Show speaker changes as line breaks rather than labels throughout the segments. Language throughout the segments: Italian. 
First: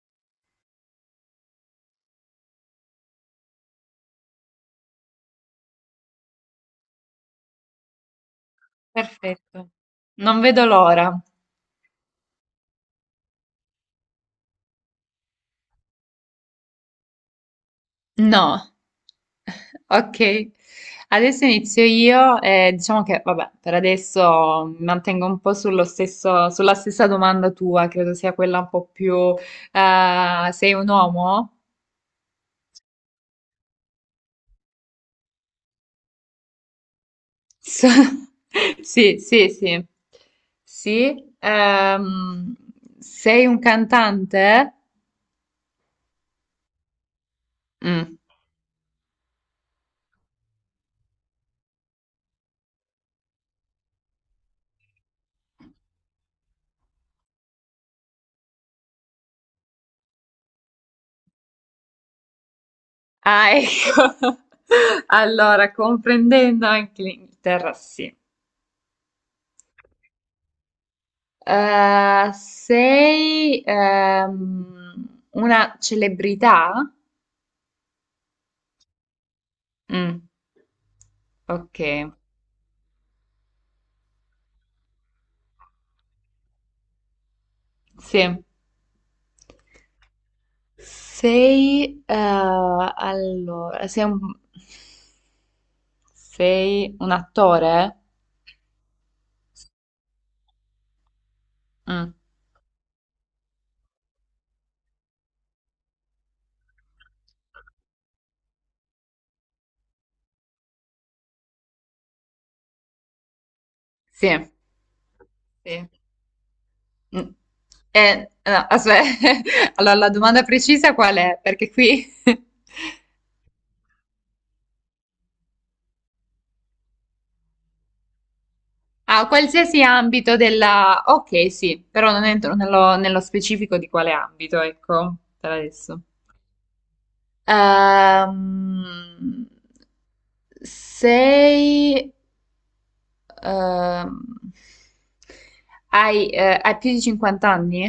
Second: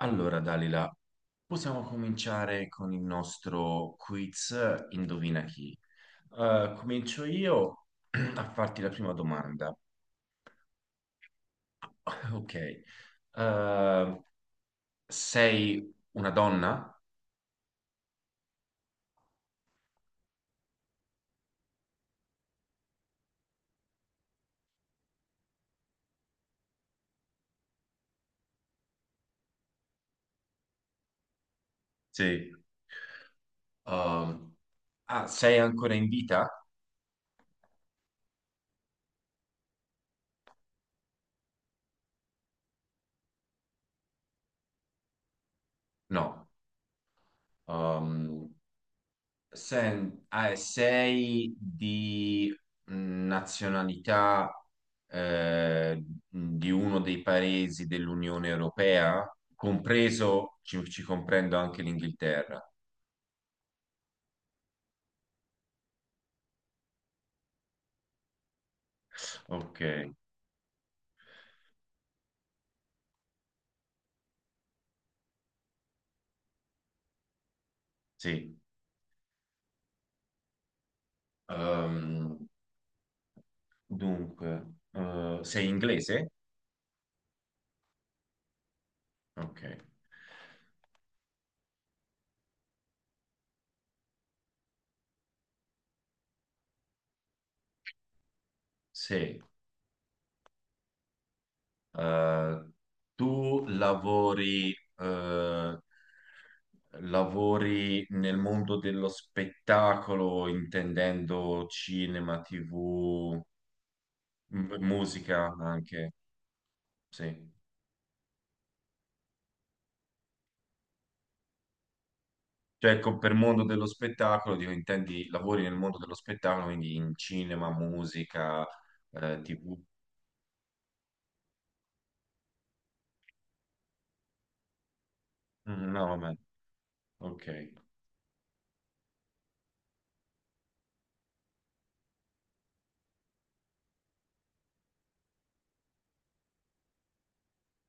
Allora, Dalila, possiamo cominciare con il nostro quiz Indovina chi. Comincio io a farti la prima
Perfetto,
domanda.
non vedo l'ora.
Ok. Eh, sei una donna?
No. Ok, adesso inizio io e diciamo che, vabbè, per adesso mi mantengo un po' sullo stesso, sulla stessa domanda tua, credo sia quella un po' più... sei un uomo?
Sì. Um, Sei ancora in vita?
So- Sì, sì, sì. Sì, sei un cantante?
No.
Mm.
Um, Sei di nazionalità eh, di uno dei paesi dell'Unione Europea, compreso, ci comprendo anche l'Inghilterra.
Ah, ecco. Allora, comprendendo anche l'Inghilterra, sì.
Ok,
Sei una celebrità?
sì.
Mm, ok,
Ehm, Dunque, sei inglese?
sì.
Ok,
Allora, sei un attore?
sì.
Mm,
Eh, Tu lavori, lavori nel mondo dello spettacolo, intendendo cinema, TV,
sì,
musica
sì.
anche,
Mm.
sì.
No, aspetta. Allora la domanda precisa qual è? Perché qui...
Cioè, ecco, per mondo dello spettacolo, dico, intendi, lavori nel mondo dello spettacolo, quindi in cinema, musica,
A
TV.
qualsiasi ambito della... Ok, sì, però non entro nello specifico di quale ambito, ecco, per
Mm,
adesso.
no, vabbè, ok.
Ehm, sei... ehm, hai più di 50 anni?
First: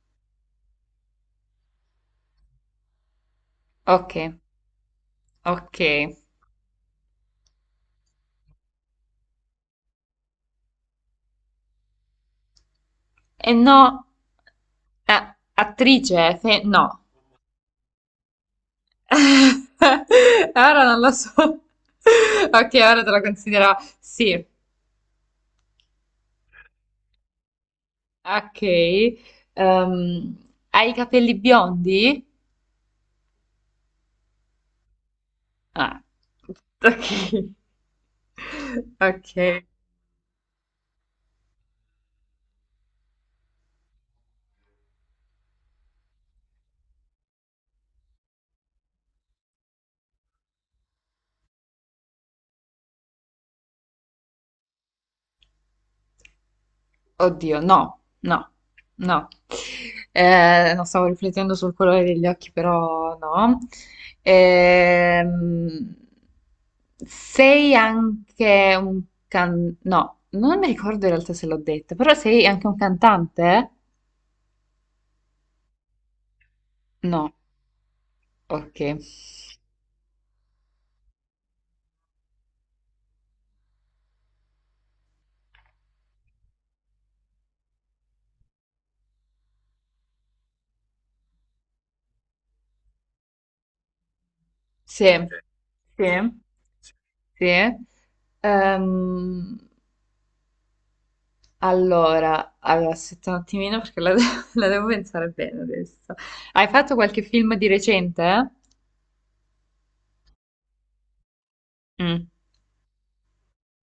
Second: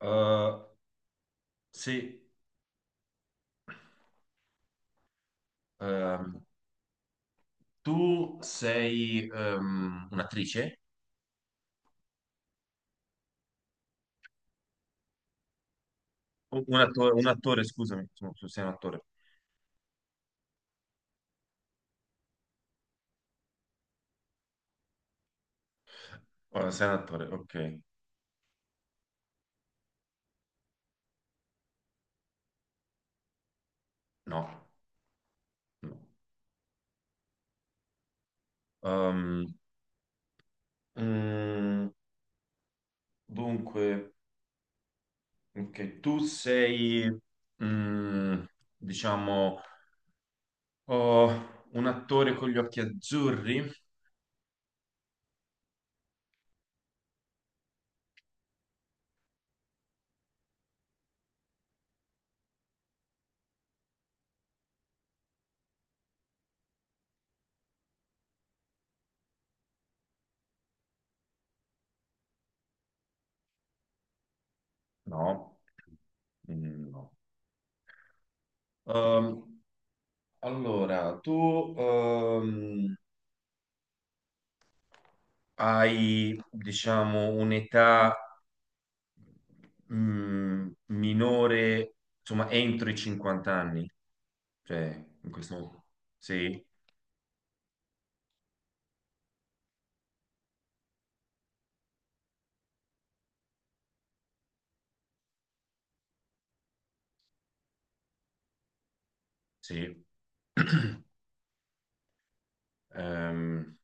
Eh, sì,
Ok, ok.
ehm, tu sei un'attrice?
E no, ah, attrice, no.
Un attore, scusami, insomma, tu sei un attore.
Ora non lo so. Ok, ora te la considero. Sì.
Ora, sei un attore, ok.
Ok, ehm, hai i capelli biondi?
No, no.
Ah, ok. Ok.
Ehm, mm, Dunque, ok, tu sei, mm, diciamo, oh, un attore con gli occhi azzurri?
Oddio, no, no, no. Non stavo riflettendo sul colore degli occhi, però no. Ehm, sei anche un can... No, non mi ricordo in realtà se l'ho detta, però sei anche un cantante?
No. Mm, no.
No, ok.
Ehm, allora, tu hai, diciamo, un'età minore, insomma, entro i 50 anni, cioè
Sì,
in questo
sì.
sì,
Sì. Ehm, allora, aspetta un attimino perché la devo pensare bene adesso. Hai fatto qualche film di recente?
sì.
Mm.
Ehm,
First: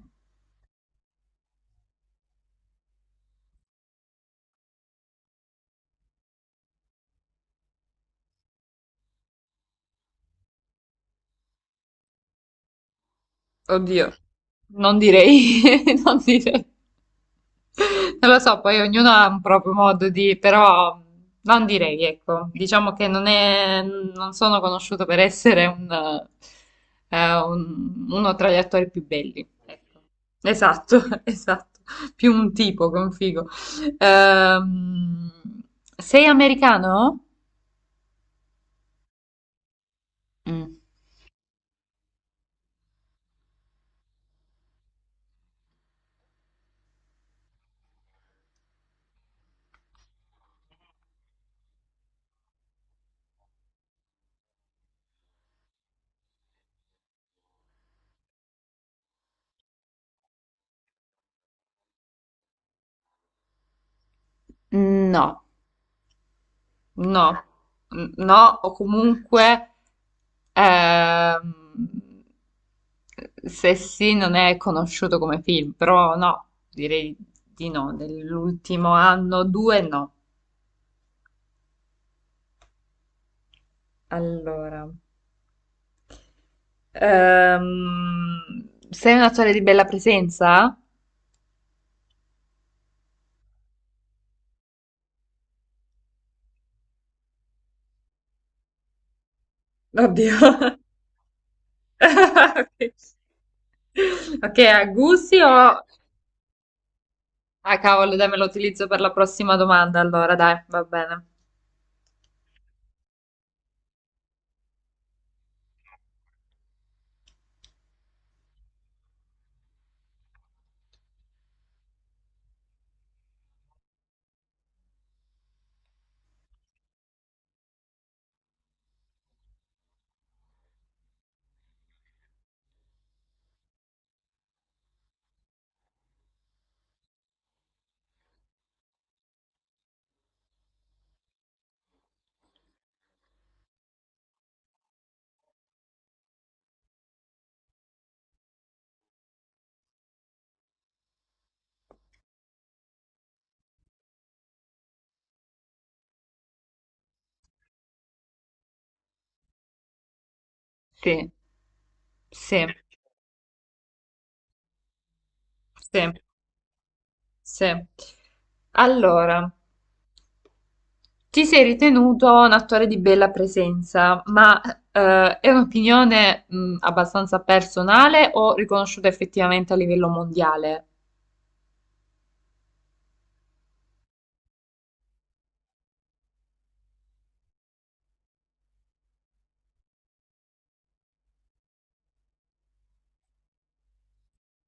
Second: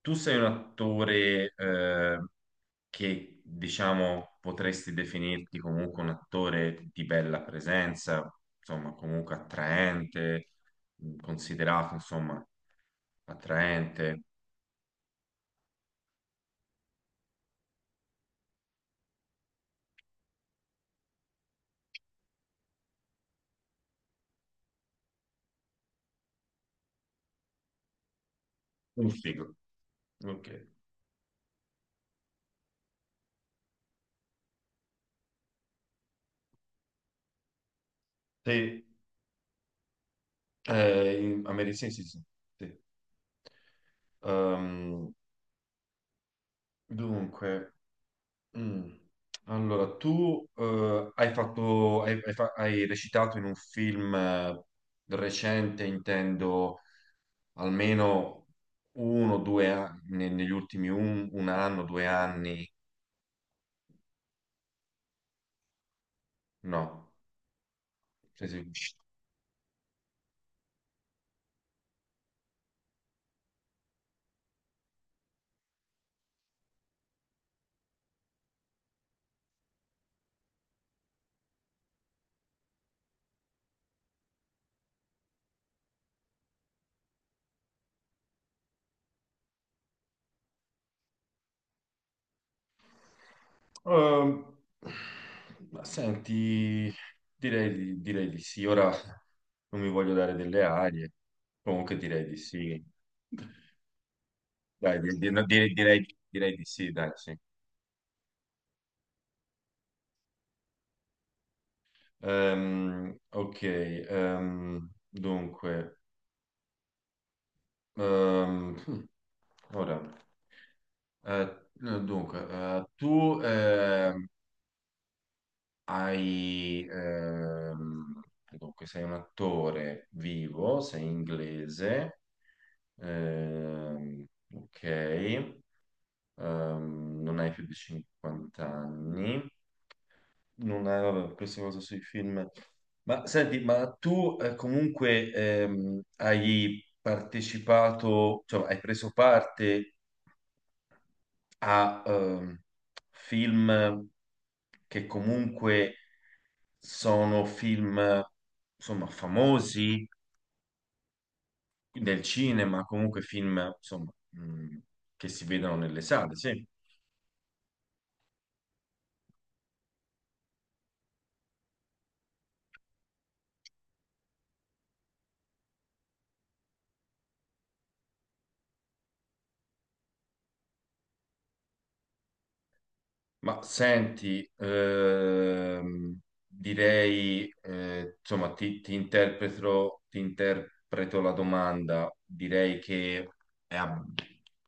Tu sei un attore che diciamo potresti definirti comunque un attore di bella presenza, insomma, comunque attraente, considerato, insomma,
Oddio.
attraente.
Non direi, non direi. Non lo so, poi ognuno ha un proprio modo di, però non direi, ecco, diciamo che non è, non sono conosciuto per essere uno tra gli attori più
Un
belli.
figo.
Ecco.
Ok.
Esatto, esatto, più un tipo che un figo. Ehm, Sei americano?
Sì,
Mm.
a Medicine, sì, sì. Sì. Ehm, Dunque, mm, allora tu hai fatto, hai recitato in un film recente, intendo almeno uno o due anni, negli ultimi un anno, due anni,
No,
no.
no, no,
Sì, sì.
o comunque ehm, se sì non è conosciuto come film, però no, direi di no, nell'ultimo anno, due no. Allora, sei un attore di bella presenza?
Ehm, ma senti, direi, direi di sì. Ora non mi voglio dare delle
Oddio.
arie, comunque direi di sì.
Ok, ok, a
Dai,
gusti
no,
o...
direi di sì, dai, sì.
Ah, cavolo, dai, me lo utilizzo per la prossima domanda, allora, dai, va bene.
Ok, dunque, hmm, ora, no, dunque, Tu hai, ehm, sei un attore vivo, sei inglese, ehm, ok, non hai più di 50 anni. Non è, vabbè, questa cosa sui film. Ma senti, ma tu comunque hai partecipato, cioè hai preso parte a film che comunque sono film, insomma, famosi
Sì,
nel
sì,
cinema, comunque film, insomma, che si vedono nelle
sì.
sale, sì.
Sì. Allora, ti sei ritenuto un attore di bella presenza, ma è un'opinione abbastanza personale o riconosciuta effettivamente a livello mondiale?
Ma senti, direi, insomma, ti interpreto la domanda. Direi che è ab-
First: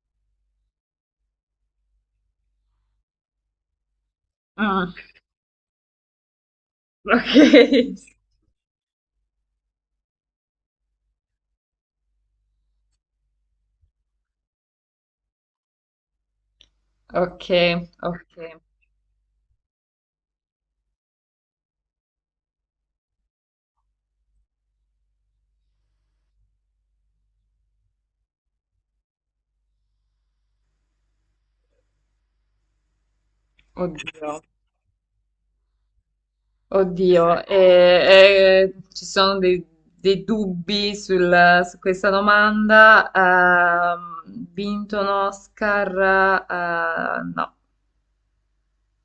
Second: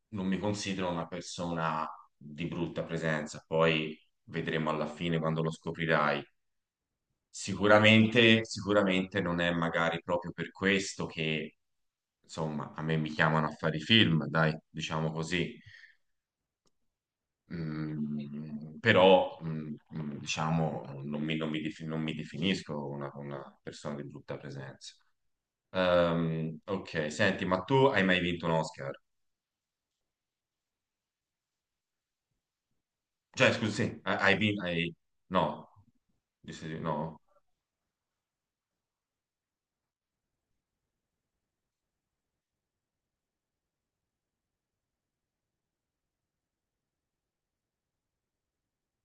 non mi considero una persona di brutta presenza, poi vedremo alla
Ah,
fine quando lo scoprirai.
ok.
Sicuramente, sicuramente non è magari proprio per questo che, insomma, a me mi chiamano a fare i film, dai, diciamo così.
Ok, ok.
Mm, però, mm, mm, diciamo, non mi non mi definisco una persona di brutta presenza. Ok, senti, ma tu hai mai vinto un Oscar? Cioè, scusi, sì,
Oddio,
hai vinto... No, di sì, di no,
oddio. Ci sono dei dubbi su questa domanda. Vinto un Oscar? No,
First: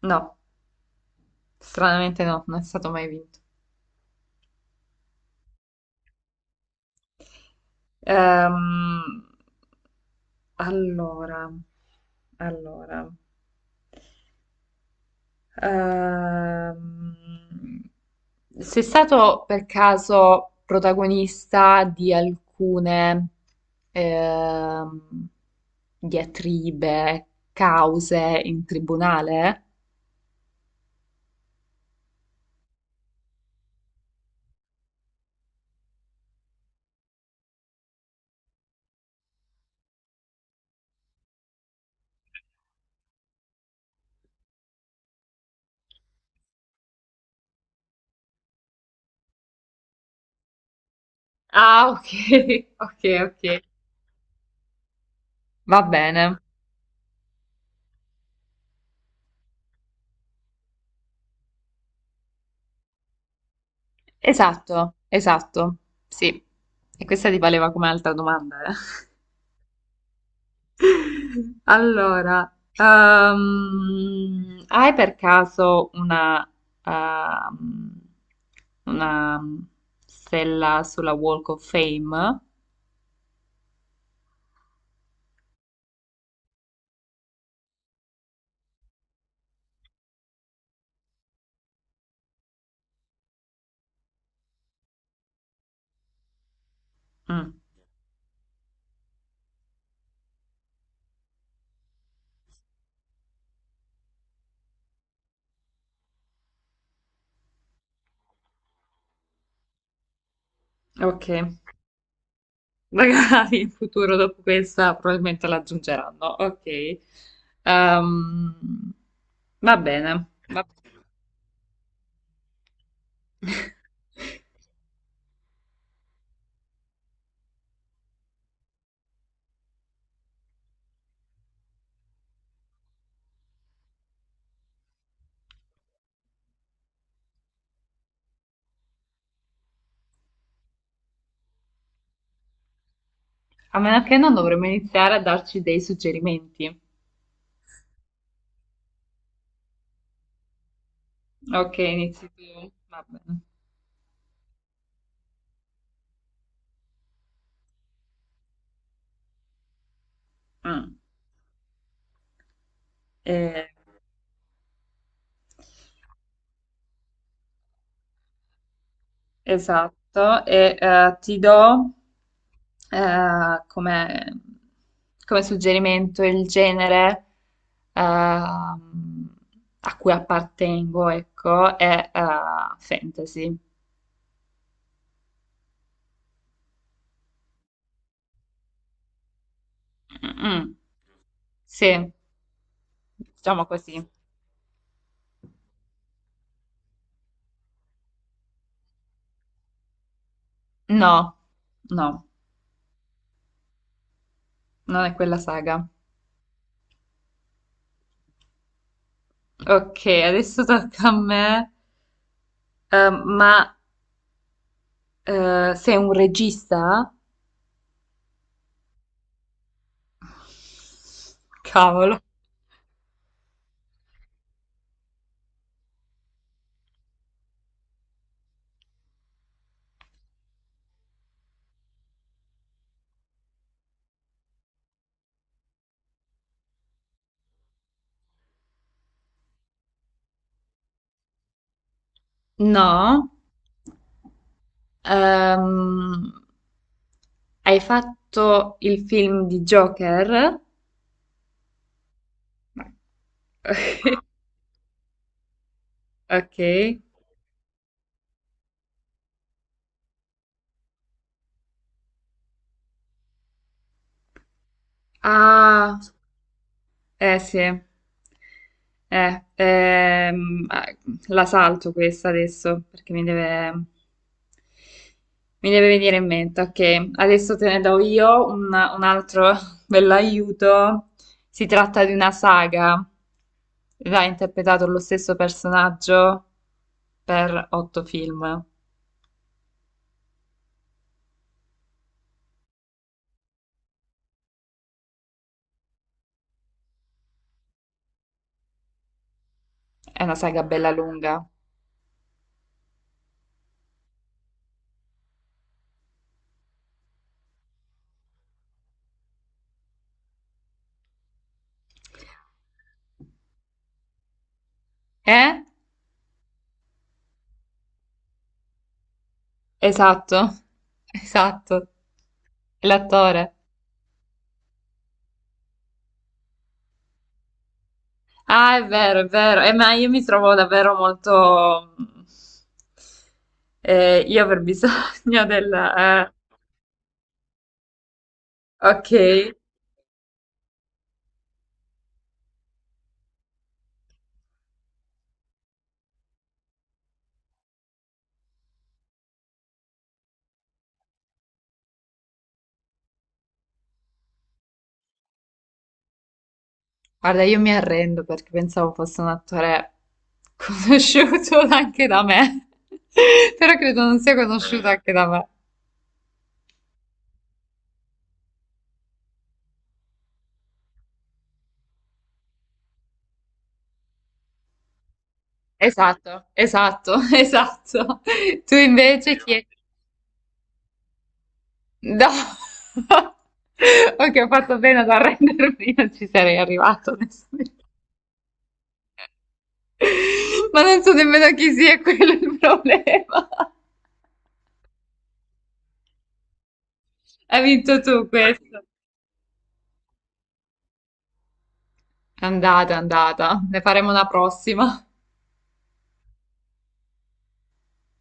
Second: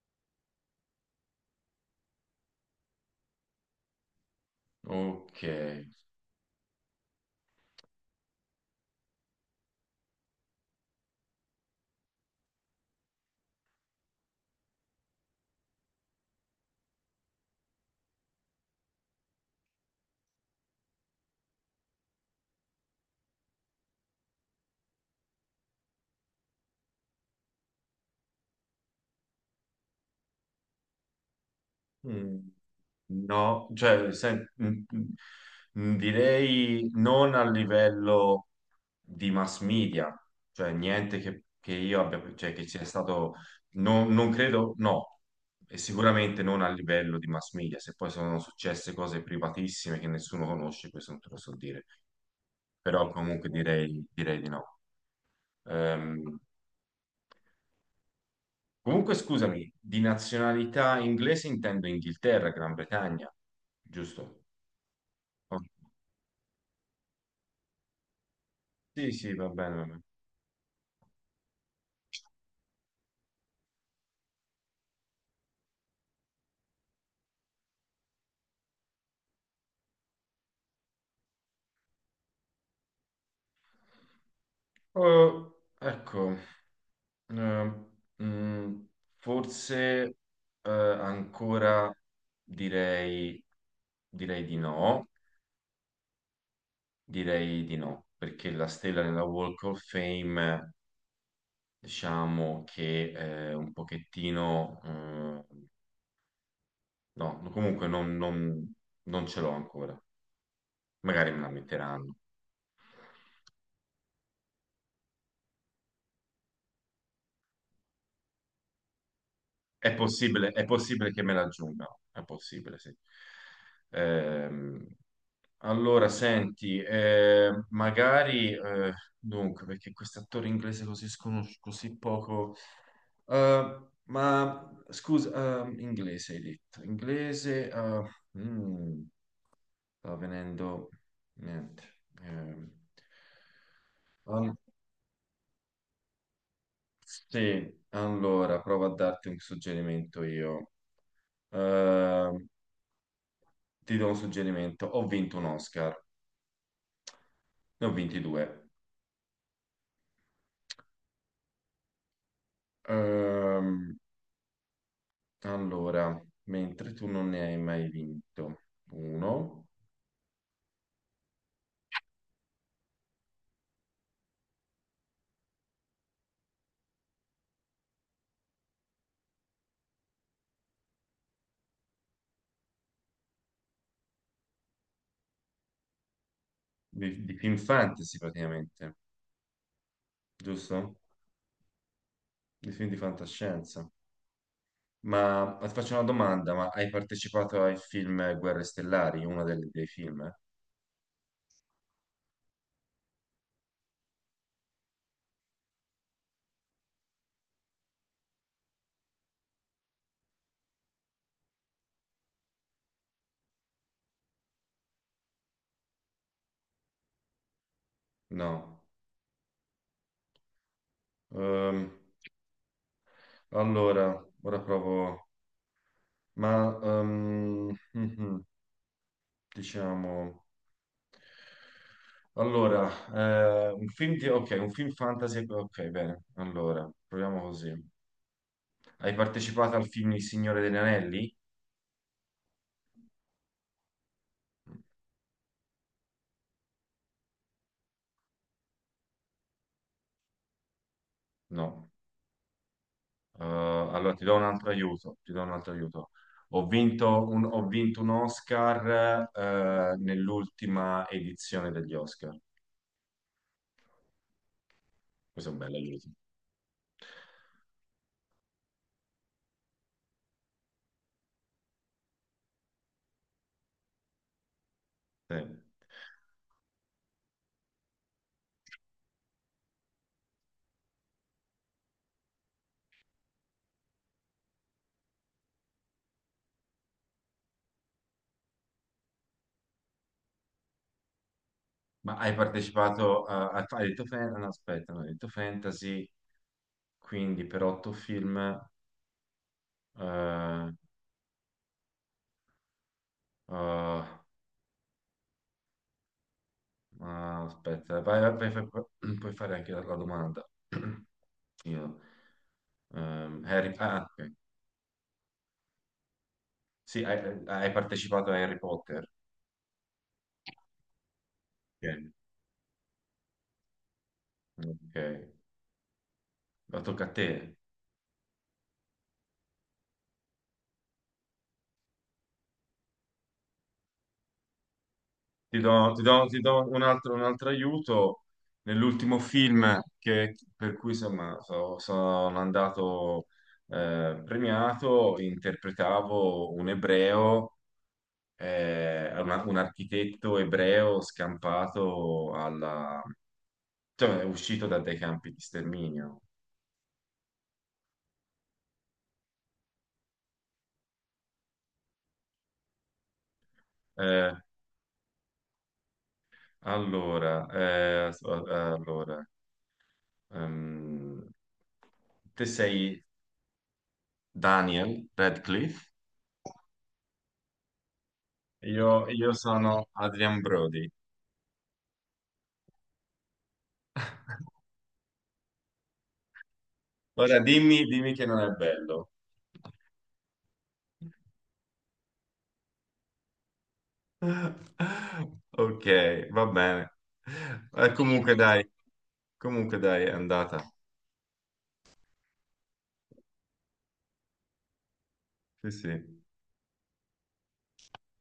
no. Stranamente no, non è stato mai vinto.
ok.
Ehm, allora, allora, ehm, sei stato per caso protagonista di alcune ehm, diatribe, cause in tribunale?
Mm, no, direi non a livello... di mass media, cioè niente che, che io abbia, cioè che sia stato, non credo, no, e sicuramente non a livello di mass media, se poi sono successe cose privatissime che nessuno conosce, questo non te lo so dire,
Ah, ok, ok,
però comunque
ok.
direi di no.
Va
Ehm,
bene.
Comunque scusami, di nazionalità inglese intendo Inghilterra, Gran Bretagna, giusto?
Esatto,
Oh,
esatto. Sì. E questa ti valeva come altra domanda, eh?
sì, sì, va bene, va bene.
Allora, hai per caso ehm, una stella sulla Walk of Fame?
Oh, ecco. Ehm, mm, Forse ancora direi, direi di no,
Mm,
direi di no, perché la stella nella Walk of Fame, diciamo che è un pochettino, no, comunque non ce l'ho ancora,
ok.
magari me la metteranno.
Magari in futuro dopo questa probabilmente l'aggiungeranno. Ok. Ehm, Va bene.
È possibile che me la aggiungano, è possibile, sì. Ehm, Allora, senti, perché quest'attore inglese così sconosciuto, così poco, ma scusa, inglese hai detto, inglese, mm, sta venendo, niente, eh,
A meno che non
um,
dovremmo iniziare a darci dei suggerimenti.
sì, allora, provo a darti un suggerimento io.
Ok, inizi
Eh,
tu. Va bene.
Ti do un suggerimento, ho vinto un Oscar, ne ho vinti due.
Mm. Eh,
Ehm, Allora, mentre tu non ne hai mai vinto uno,
Esatto. E ti do, eh, come, come suggerimento il genere ehm, a cui appartengo, ecco, è fantasy.
di film fantasy praticamente,
Mm,
giusto?
sì,
Di film di
diciamo
fantascienza.
così.
Ma ti faccio una domanda, ma hai partecipato ai film Guerre Stellari, dei film, eh?
No, no, non è quella saga. Ok, adesso tocca a me. Ma sei un regista?
No. Ehm,
Cavolo.
allora, ora provo... Ma, ehm, mhm, diciamo... Allora, un film fantasy... Ok, bene. Allora, proviamo così. Hai partecipato al film Il Signore degli Anelli?
No. Ehm, Hai fatto il film di Joker?
No. Allora
No.
ti do un altro aiuto, ti do un altro aiuto.
Ok.
Ho vinto un Oscar nell'ultima edizione degli Oscar. Questo è un bel
Ah.
aiuto.
Eh sì, ehm, eh, la salto questa adesso perché mi deve,
Sì.
mi deve venire in mente. Ok, adesso te ne do io un altro bell'aiuto. Si tratta di una saga. L'ha interpretato lo stesso personaggio per otto film.
Ma hai partecipato a, hai detto fantasy, no, aspetta, no, hai detto fantasy, quindi per otto film,
È una saga
eh,
bella lunga.
ah, aspetta, vai, vai, vai, vai, puoi fare anche la domanda. Io. Ok.
Eh?
Sì, hai partecipato a Harry Potter.
Esatto, esatto.
Ok.
L'attore.
Ok. Ma tocca a te.
Ah, è vero, è vero. Ma io mi trovo davvero molto... io aver bisogno della...
Ti do un altro aiuto.
ok.
Nell'ultimo film per cui insomma, sono andato premiato, interpretavo un ebreo, un architetto ebreo scampato alla... cioè, è uscito da dei campi di sterminio.
Guarda, io mi arrendo perché pensavo fosse un attore conosciuto anche da me. Però credo non
Eh,
sia conosciuto anche da me.
Allora, eh, s- eh, allora, ehm, Te sei Daniel Radcliffe,
Esatto, esatto, esatto. Tu
io
invece chi è?
sono Adrian Brody.
No. Ok, ho fatto bene ad arrendermi, non ci sarei arrivato,
Ora dimmi,
onestamente.
dimmi che non è bello.
Ma non so nemmeno chi sia, quello è il problema.
Ok, va bene.
Hai
Eh,
vinto tu
comunque dai,
questo.
Comunque dai, è andata.
È andata, è andata. Ne faremo una prossima.
Sì, sì.